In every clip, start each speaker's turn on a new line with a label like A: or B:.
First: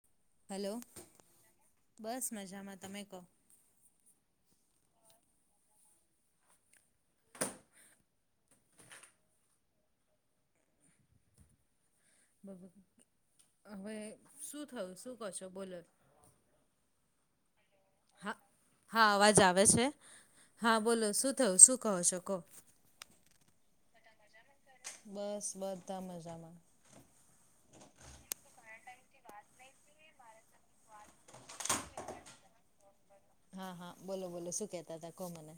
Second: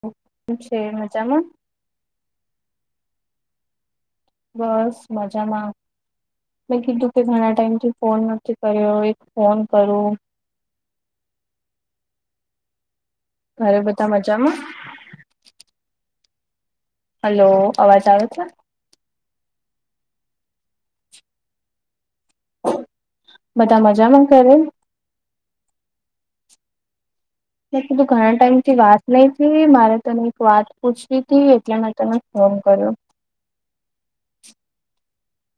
A: બીજું હુ છે
B: હલો
A: છે મજામાં
B: બસ મજામાં તમે કહો
A: બસ મજામાં મેં કીધું કે ઘણા ટાઈમ થી ફોન નથી કર્યો એક ફોન કરું
B: બબ
A: ઘરે
B: હવે
A: બધા મજામાં?
B: શું થયું શું કશો બોલો
A: હલો અવાજ આવે
B: હા
A: છે
B: હા અવાજ આવે છે હા બોલો શું થયું શું કહો શકો
A: બધા મજામાં કરે
B: બસ બધા મજામાં
A: મે કીધું ઘણા ટાઈમ થી વાત નહી થ મારે તને એક વાત પૂછવી હતી એટલે મેં તને ફોન કર્યો
B: હા હા બોલો બોલો શું કેતા હતા કો મને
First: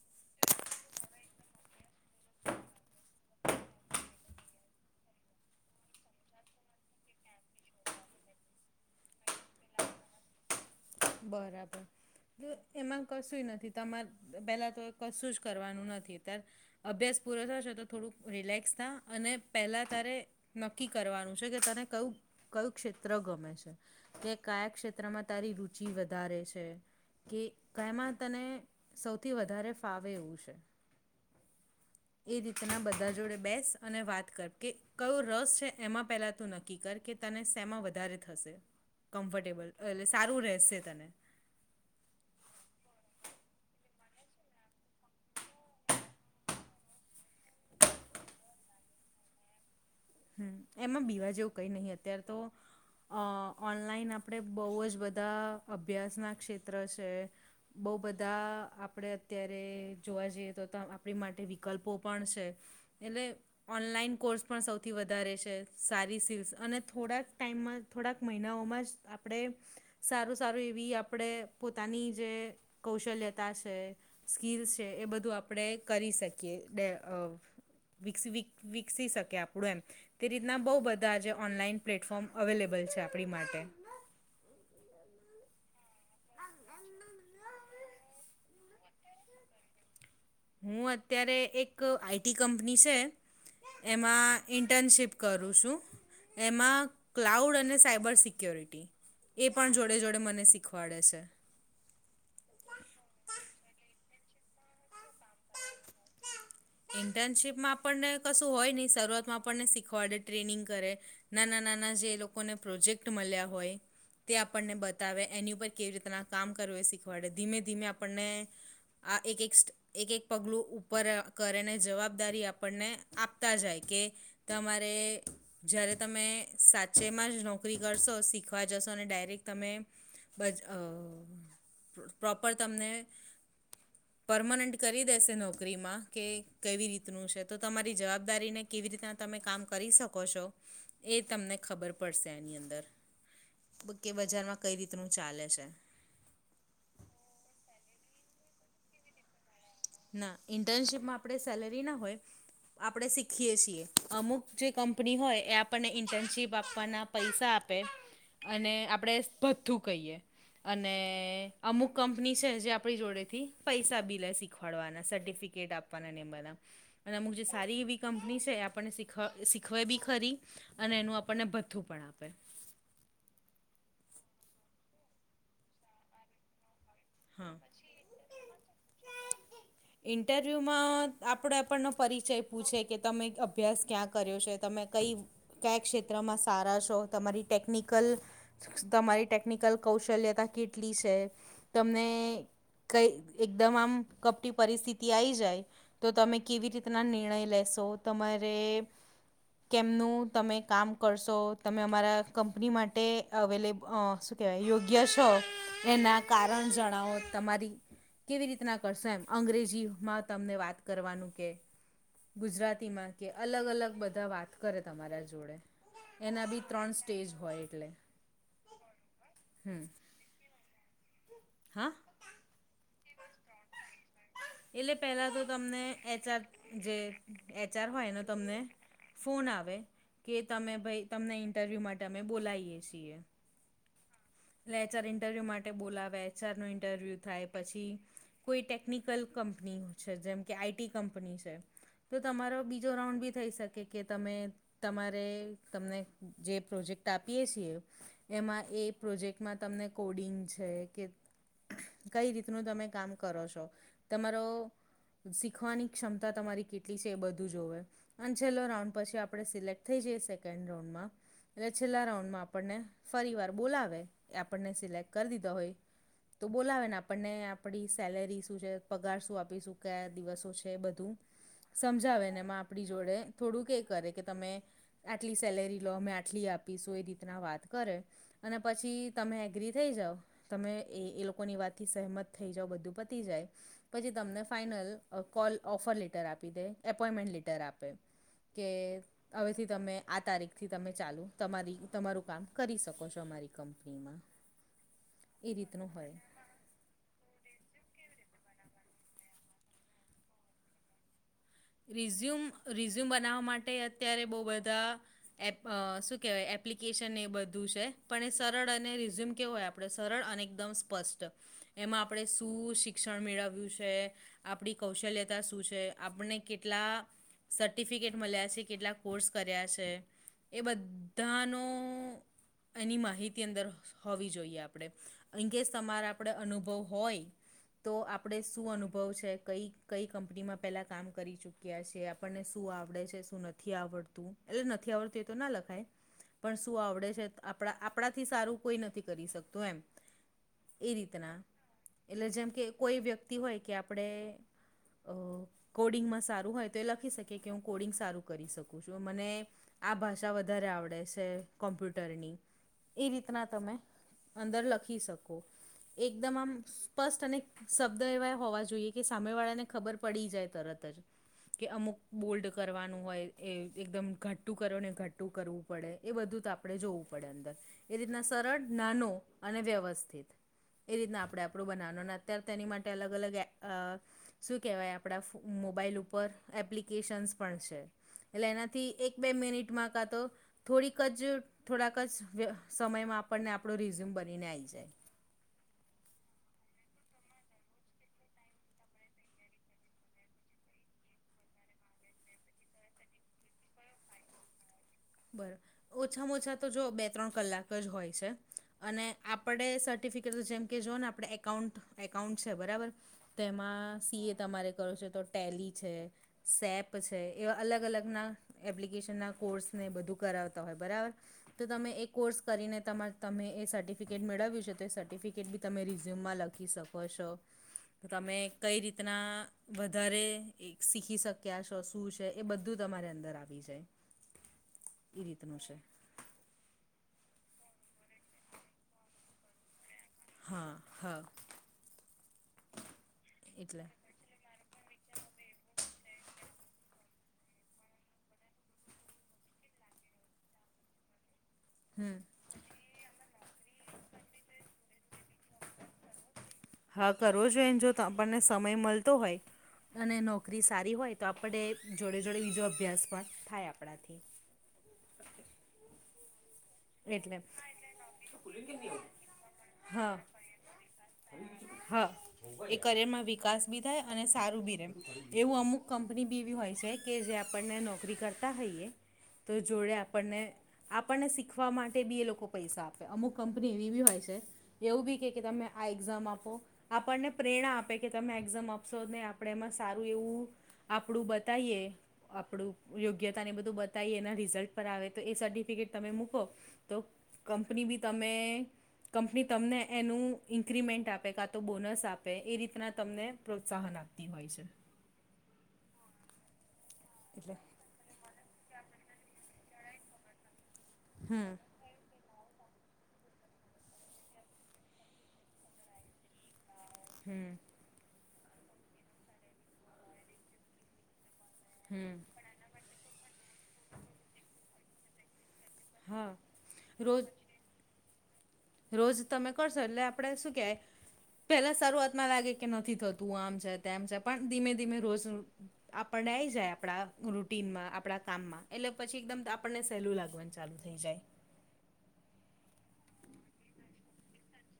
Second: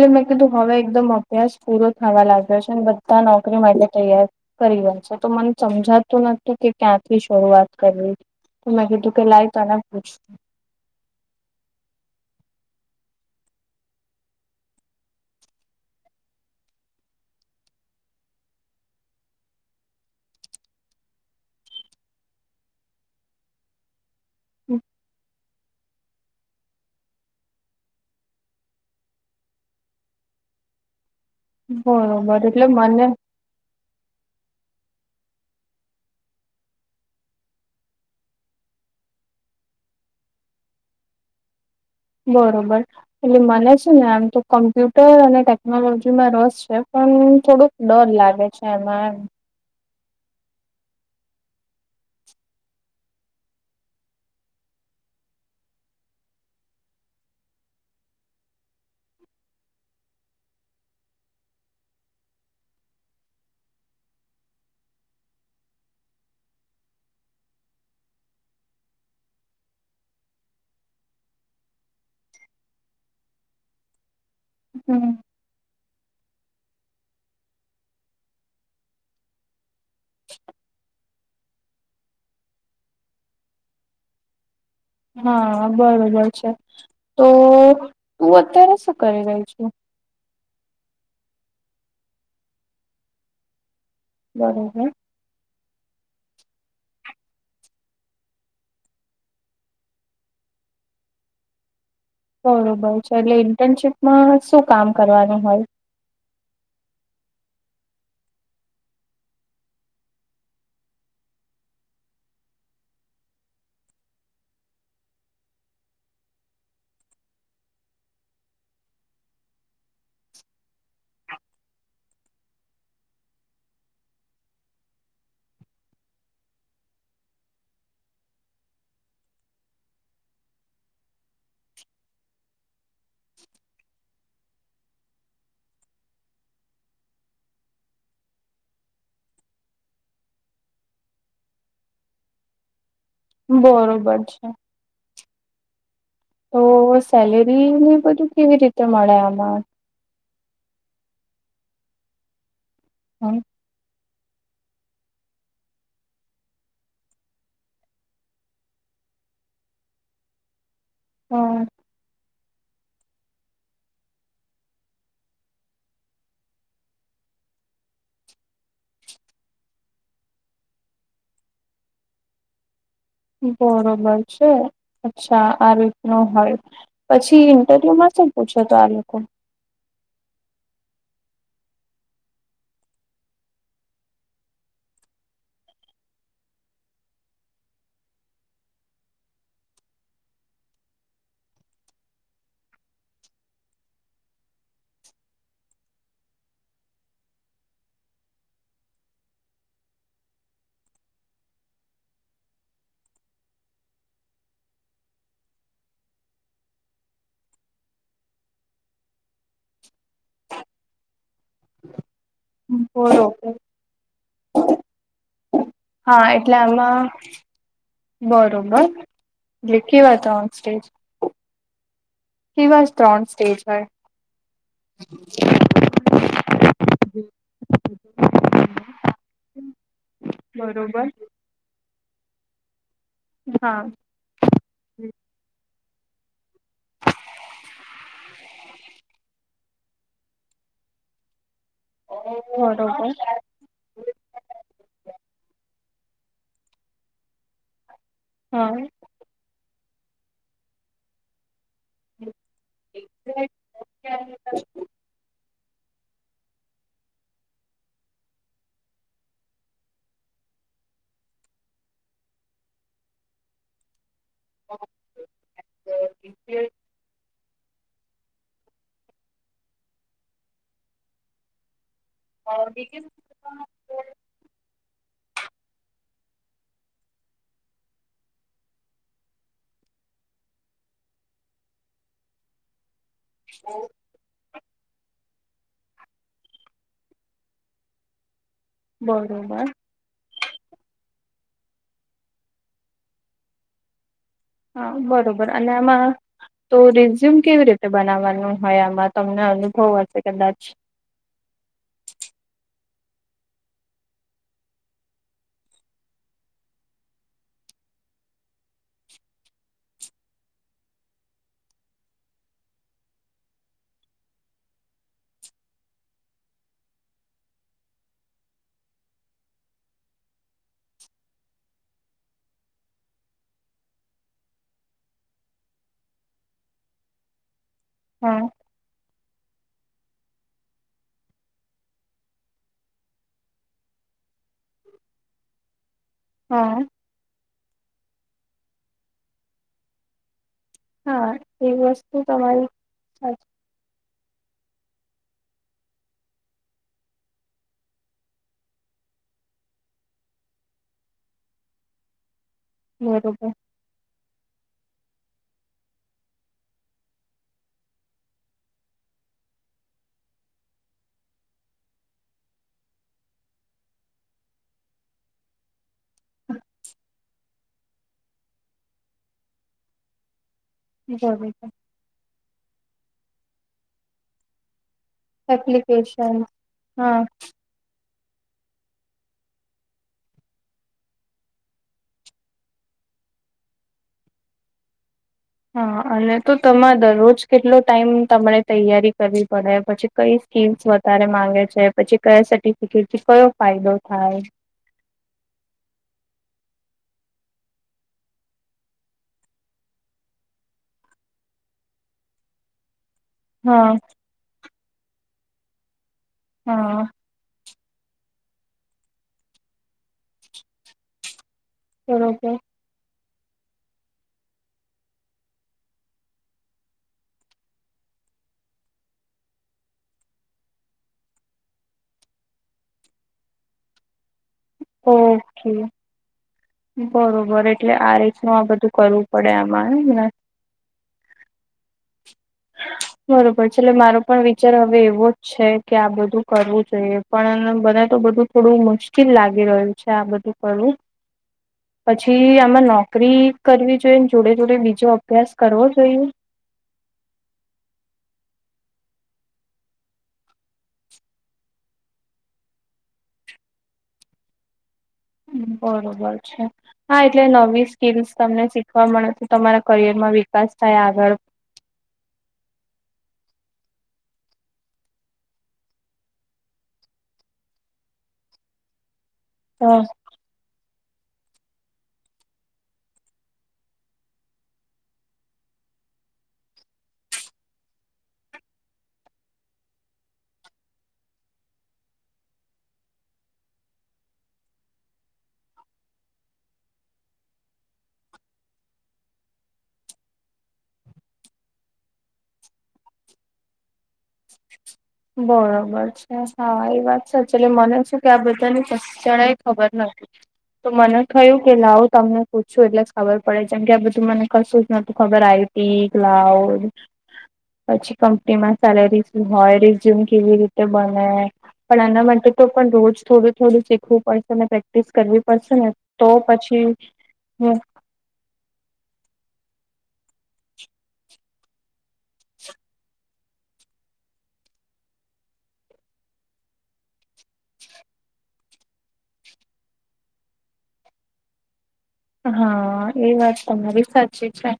A: એટલે મેં કીધું હવે એકદમ અભ્યાસ પૂરો થવા લાગ્યો છે ને બધા નોકરી માટે તૈયાર કરી વનશે તો મને સમજાતું નતું કે ક્યાંથી શરૂઆત કરવી તો તકે લાઈ તના પૂછ
B: બરાબર એમાં કશું નથી તમારે પહેલાં તો કશું જ કરવાનું નથી અત્યારે અભ્યાસ પૂરો થયો છેો તો થોડુંક રિલેક્સ થ અને પહેલાં તારે નક્કી કરવાનું છે કે તને કયું કયું ક્ષેત્ર ગમે છે કે કયા ક્ષેત્રમાં તારી રુચિ વધારે છે કે કાયમાં તને સૌથી વધારે ફાવે એવું છે એ
A: બરોબર એટલે
B: રીતના
A: મને
B: બધા જોડે બેસ અને વાત કર કે કયો રસ છે એમાં પહેલાં તું નક્કી કર કે તને શેમાં વધારે થશે કમ્ફર્ટેબલ એટલે સારું રહેશે તને
A: બરોબર એટલે મને છે ને આમ તો કમ્પ્યુટર અને ટેકનોલોજીમાં રસ છે પણ થોડુંક લોન લાગે છે એમાં એમ
B: હમ એમાં બીવા જેવું કઈ નહીિ અત્યારે તો અ ઓનલાઈન આપણે બહુ જ બધા અભ્યાસના ક્ષેત્ર છે બહુ બધા આપણે અત્યારે જોવા જઈએ તો આપણી માટે વિકલ્પો પણ છે એટલે ઓનલાઈન કોર્સ પણ સૌથી થી વધારે છે સારી સીિલ્સ અને થોડાક ટાઈમમાં થોડાક મહિનાઓમાં જ આપણે સારું સારું એવી આપણે પોતાની જે કૌશલ્યતા છે સ્કીિલ્સ છે
A: એમ
B: એ
A: હમ.
B: બધું આપ આપણે કરી શકીએ વ વિકસી શકીએ આપણું એમ તે રીતના બહુ બધા આજે ઓનલાઈન પ્લેટફોર્મ અવેલેબલ છે આપણી માટે
A: હા બરોબર છે તો તું અત્યારે શું કરી રહી છુ
B: હું અત્યારે એક આઈટી કંપની છે એમાં ઇન્ટર્નશીપ કરું છું એમાં ક્લાઉડ અને સાયબર સિક્યોરિટી એ પણ જોડે જોડે મને શીખવાડે છે
A: બરોબર છે એટલે ઇન્ટર્નશીપમાં શું કામ કરવાનું હોય
B: ઇન્ટર્નશીપમાં આપણને કશું હોય નહીં શરૂઆતમાં આપણને શીખવાડે ટ્રેનિંગ કરે નાના નાના જે એ લોકોને પ્રોજેક્ટ મળ્યા હોય તે આપણને બતાવે એની ઉપર કેવી રીતના કામ કરવું એ શીખવાડે ધીમે ધીમે આપણને આ એક એક સ્ટ એક એક પગલું ઉપર કરેને જવાબદારી આપણને આપતા જાય કે તમારે જ્યારે તમે સાચેમાં જ નોકરી કરશો શીખવા જશો અને ડાયરેક્ટ તમે બજ પ્રોપર તમને પરમનન્ટ કરી દેસે નોકરી માં કે કેવી રીતનું છે તો તમારી જવાબદારીને કેવી રીતના તમે કામ કરી શકો છો એ તમને ખબર પડશે એની અંદર કે
A: બરોબર છે
B: બજારમાં કઈ રી રતનું ચાલે છે
A: તો સેલેરી ને બધું કેવી રીતે મળે આમાં
B: ના ઇન્ટર્નશીપમાં આપણે સેલરી ના હોય આપણે શીખીએ છીએ અમુક જે કંપની હોય એ આપણને ઇન્ટર્નશીપ આપવાના પૈસા આપે અને આપણેે ભથ્થું કહીએ અને
A: હા
B: અમુક કંપની છે જે આપણી જોડે થી પૈસા બી લે શ શીખવાડવાના સર્ટિફિકેટ આપવાના નમબરના અને અમુક જે સારી એવી કંપની છે એ આપણને શીખવા શીખવાય બી ખરી અને એનું આપણને ભથ્થું પણ આપે
A: બરોબર છે અચ્છા આ રીત ન હોલ પછી
B: હા
A: ઇન્ટરવ્યુ માં શું પૂછ્યો તો આ લોકો
B: ઇન્ટરવ્યૂમાં આપણે આપણનો પરિચય પૂછે કે તમે અભ્યાસ ક્યાં કર્યો છે તમે કઈ કયા ક્ષેત્રમાં સારા છો તમારી ટેકનિકલ તમારી ટેકનિકલ કૌશલ્યતા કેટલી છે તમને કઈ એકદમ આમ કપટી પરિસ્થિતિ આવી જાય તો તમે કેવી રીતના નિર્ણય લેશો તમારે કેમનું તમે કામ કરશો તમે અમારા કંપની માટે અવેલે શું કેહેવાય યોગ્ય છો એના કારણ જણાવો તમારી કેવી રીતના કરશે એમ અંગ્રેજીમાં તમને વાત કરવાનું કે ગુજરાતીમાં કે.
A: બરોબર
B: અલગ અલગ બધા વાત કરે તમારા જોડે.
A: હા
B: એના
A: એટલે
B: બી ત્રણ
A: આમાં
B: સ્ટેજ હોય એટલે
A: બરોબર એલે કેવાતો ઓન સ્ટેજ.
B: હ.
A: એવા જ ત્રણ સ્ટેજ હોય
B: એટલે પેલા તો તમને એચઆર જે એચઆર હોયને તમને ફોન આવે કે તમે ભાઈ
A: બરોબર
B: તમને ઇન્ટરવ્યુ માટે અમે બોલાવીએ છીએ
A: હા
B: લેચર ઇન્ટરવ્યૂ માટે બોલાવેચર ન ઇન્ટરવ્યૂ થાય પછી કોઈ ટેકનિકલ કંપની છે જેમ કે આઈટી કંપની છે જો તમારો બીજો
A: બરોબર
B: રાઉન્ડ બી થઈ શકે કે તમે તમારે તમને જે પ્રોજેક્ટ આપીએ છીએ એમાં
A: હા.
B: એ પ્રોજેક્ટમાં તમને કોડિંગ છે કે કઈ રીતનું તમે કામ કરો છો તમારો શીખવાની ક્ષમતા તમારી કેટલી છે એ બધું જોવે અને છેલ્લો રાઉન્ડ પછી આપણે સિલેક્ટ થઈ જઈએ સેકન્ડ રાઉન્ડમાં એટલે છેલ્લા રાઉન્ડમાં આપણને ફરી વાર બોલાવે આપણને સિલેક કરી દીધા હોય તો બોલાવેને આપણને. આપ સેલેરી શું છે પગાર શું આપીશું કયા દિવસો છે બધું સમજાવે. એમાં આપણી જોડે થોડું ક કરે કે તમે. આટલી સેલેરી લો અમે આટલી આપીશું એ રીતના વાત કરે. અને પછી તમે એગ્રી થઈ જાાવ તમે એ એ લોકોની વાતથી સહમત થઈ જાાવ બધું પ. જાય પછી. તમને ફાાઈનલ કોલ ઓફર લેટર આપી દે એપોઈન્ટમેન્ટ લેટર આપે. કે હવેથી
A: બરોબર
B: તમે આ તારીખે. થી તમે ચાલુ તમારી તમારું કામ કરી શકો છો અમારી કંપનીમાં.
A: હા બરોબર
B: એ
A: અને
B: રીતનું
A: આમાં.
B: હોય
A: તો રીઝ્યુમ કેવી રીતે બનાવવાનું હોય આમાં તમને અનુભવ હશે કદાચ.
B: રિઝ્યુમ રિઝ્યુમ બનાવવા માટે અત્યારે બહુ બધા. એપ શું કેહેવાય એપ્લિકેશન એ બધું છે પણ એ સરળ અને રિઝ્યુમ કેવું હોય આપ. આપણે સરળ અને એકદમ સ્પષ્ટ. એમાં આપણે શું શિક્ષણ મેળવ્યું છે આપણી કૌશલ્યતા શું છે આપને. કેટલા સર્ટિફિકેટ મળ્યા છે કેટલા કોર્સ કર્યા છે. એ બધાનો એની માહિતી અંદર હોવી જોઈએ આપડણે. અંગે જ તમારે આપણે અનુભવ હોય. તો આપણે
A: હા
B: શું અનુભવ છે કઈ કઈ કંપનીમાં પહેલાં કામ. કરી ચુક્યા છે આપણને શું આવડે છે શું નથી આવડતું એટલે નથી આવડતું એ તો ના લખાય. પણ શું
A: હા
B: આવડે છે આપણા આપણાથી સારું કોઈ નથી કરી શકતું એમ. એ
A: હા
B: રીતના
A: એ વસ્તુ
B: એટલે જેમ કે
A: તમારી
B: કોઈ વ્યક્તિ
A: સાચી
B: હોય કે આપણે. કોડિંગમાં સારું હોય તો એ લખી શકીકે કે હું કોડિંગ સારું કરી શકું છું મને. આ ભાષા વધારે આવડે છે કોમ્પ્યુટરની એ
A: બરોબર
B: રીતના તમે. અંદર લખી શકો. એકદમ આમ સ્પષ્ટ અને શબ્દ એવા હોવા જોઈએ કે સામે વાળાને ખબર પડી જાય. તરત જ. કે અમુક બોલ્ડ કરવાનું હોય એ એકદમ ઘટું કરો ને ઘટું કરવું પડે. એ બધું તો આપણે જોવું પડે અંદર એ રીતના સરળ નાનો અને વ્યવસ્થિત. એ રીતના આપણે
A: બરોબર
B: આપણું બનાવવાનું અત્યારે તેની માટે અલગ અલગ શું કહેવાય આપણા. મોબાઈલ ઉપર
A: એપ્લિકેશન હા
B: એપ્લિકેશન્સ પણ છે. એટલે એનાથી એક બે મિનિટમાં કતો. થોડીક જ થોડાક જ સમયમાં આપણને આપણો રિઝ્યુમ બનીને આવી જાય.
A: હા અને તો તમારે દરરોજ કેટલો ટાઈમ તમારે તૈયારી કરવી પડે પછી કઈ ટીપ્સ વધારે માંગે છે પછી કયા સર્ટિફિકેટથી કયો ફાયદો થાય
B: બર ઓછામાં ઓછા તો જોઓ બે ત્રણ કલાક જ હોય છે અને આપણે સર્ટિફિકેટ જેમકે જોઓ ને. આપણે એકાઉન્ટ એકાઉન્ટ છે બરાબર.
A: હા
B: તેમાં સી એ તમારે કરો છેો તો ટેલી છે સેપ
A: હા
B: છે. એવા અલગ અલગના એપ્લિકેશનના કોર્સ ને બધું કરાવતા હોય બરાબર. તો તમે એ કોર્સ
A: બરોબર
B: કરીને તમાર. તમે એ સર્ટિફિકેટ મેળવ્યું છે તો એ સર્ટિફિકેટ બી તમે રિઝ્યુમમાં લખી શકો છો. તો તમે કઈ રીતના. વધારે શીખી શક્યા છો શું છે એ બધું તમારી અંદર આવી જાય. એ રીતનું છે
A: ઓકેી. બરોબર એટલે આ રીતનું આ બધું કરવું પડે આમાંમને.
B: હા હા.
A: બરોબર છે એટલે મારો પણ વિચાર હવે એવોજ. છે કે આ બધું કરવું જોઈએ પણ બને તો બધું થોડું મુશ્કેલ લાગી રહ્યું છે આ બધું. પણ મુ
B: હમ
A: પછી આમાં નોકરી કરવી જોઈએ જોડે જોડે બીજો અભ્યાસ કરવો જોઈએ.
B: હા કરવો જોઈએ અને જો આપણને સમય મળતો હોય અને નોકરી સારી હોય તો આપણે જોડે જોડે બીજો અભ્યાસ પણ થાય આપણાથી
A: હમ્મ બરોબર છે. હા એટલે નવી સ્કીલસ તમને શીખવા મળે છે તમારા
B: હા
A: કરિયરમાં વિકાસ થાય આગળ
B: હા એ કરિયર માં વિકાસ બી થાય અને સારું બી રે એવું અમુક કંપની બીવી હોય છે કે જે આપણને નોકરી કરતા હોઈએ. તો જોડે આપણને આપણને શીખ શીખવા માટે બી એ લોકો પૈસા આપે અમુક કંપની એવી બી હોય છે. એવું બી કે કે તમે આ એક્ઝામ આપો. આપણને પ્રેરણા આપે કે તમે એક્ઝમ આપશો નને આપણે એમાં સારું એવું આપણું બતાઈએ. આપડું યોગ્યતા ને બધું બતાવી એના રિઝલ્ટ પર આવે તો એ સર્ટિફિકેટ તમે મુક મુકો તો કંપની બી તમે કંપની તમને એનું ઇન્ક્રીમેન્ટ આપે કાં તો બોનસ આપે એ રીતના તમને પ્રોત્સાહન આપે. તી હોય છે.
A: બરોબર છે સવારી વાત સાચું
B: એટલે
A: ચલે મને શું કે આ બધા ની કે જરાએ એ ખબર નથી. તો મને
B: હમ
A: થયું કે લાવું તમને પૂછું શું એટલે જ ખબર પડે જેમ કે આ બધું મને કશું જ નતું ખબર આઈટી લાવ.
B: હમ
A: પછી કંપનીમાં સેલેરી હોય રિઝ્યુમ કેવી રીતે બને પણ
B: હમ
A: આના માટે તો પણ રોજ થોડું થોડું શીખવું પડશે અને પ્રેક્ટિસ કરવી પડશે ને તો
B: હા
A: પછી
B: રોજ
A: હું
B: રોજ તમે કરશો એટલે આપણેે શું કહેવાય પેલા શરૂઆતમાં લાગે કે નથી થતું. તું આમ છે તેમ છે પણ ધીમે ધીમે રોજ આપણને આઈ જાય આપણા રૂટીનમાં આપણા કામમાં એટલે પછી એકદમ આપણને સહેલું લાગવાનું ચાલુ થઈ જાય.
A: હા એ વાત તમારી બી સાચી છે.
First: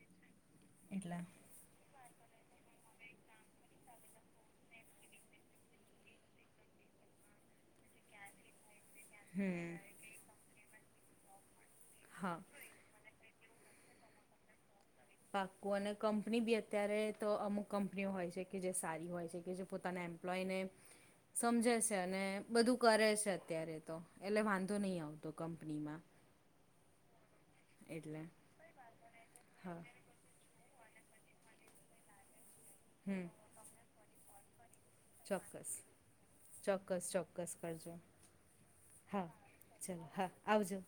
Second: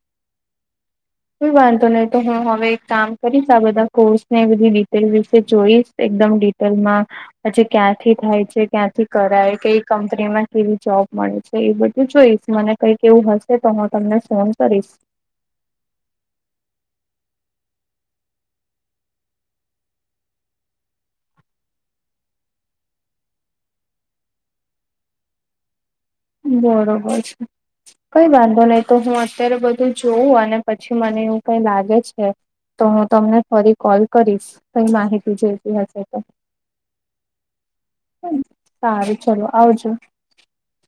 B: એટલે.
A: કોઈ વાંધો નહી તો હું હવે એક કામ કરીશ આ બધા કોર્સ ને બધી વી તે વિશે જોઈશ એકદમ ડિટેલમાં પછી ક્યાંથી થાય છે ક્યાંથી કરાય
B: હમ
A: કઈ કંપની માં કેવી જોબ મળે છે એ બધુ તું
B: હા
A: જોઈશ મને કઈક એવું હશે તો હું તમને ફોન કરીશ
B: પાક્કું અને કંપની બી અત્યારે તો અમુક કંપનીઓ હોય છે કે જે સારી હોય છે કે જે પોતાના એમ એ્લોયને સમજે છે અને બધું કરે છે અત્યારે તો એટલે વાંધો નહીં આવતો કંપનીમાં
A: બરોબર છે
B: એટલે
A: કઈ વાંધો નહી તો હું અત્યારે
B: હા
A: બધું જ જોવું અને પછી મને એવું કઈ લાગે છે તો હું
B: હમ
A: તમને ફરી કોલ કરીશ કઈ માહિતી છે
B: ચોક્કસ
A: ઇતિહાસ છે તો
B: ચોક્કસ ચોક્કસ કરજો
A: સારું
B: હા
A: ચલો આવજો
B: ચલો હા આવજો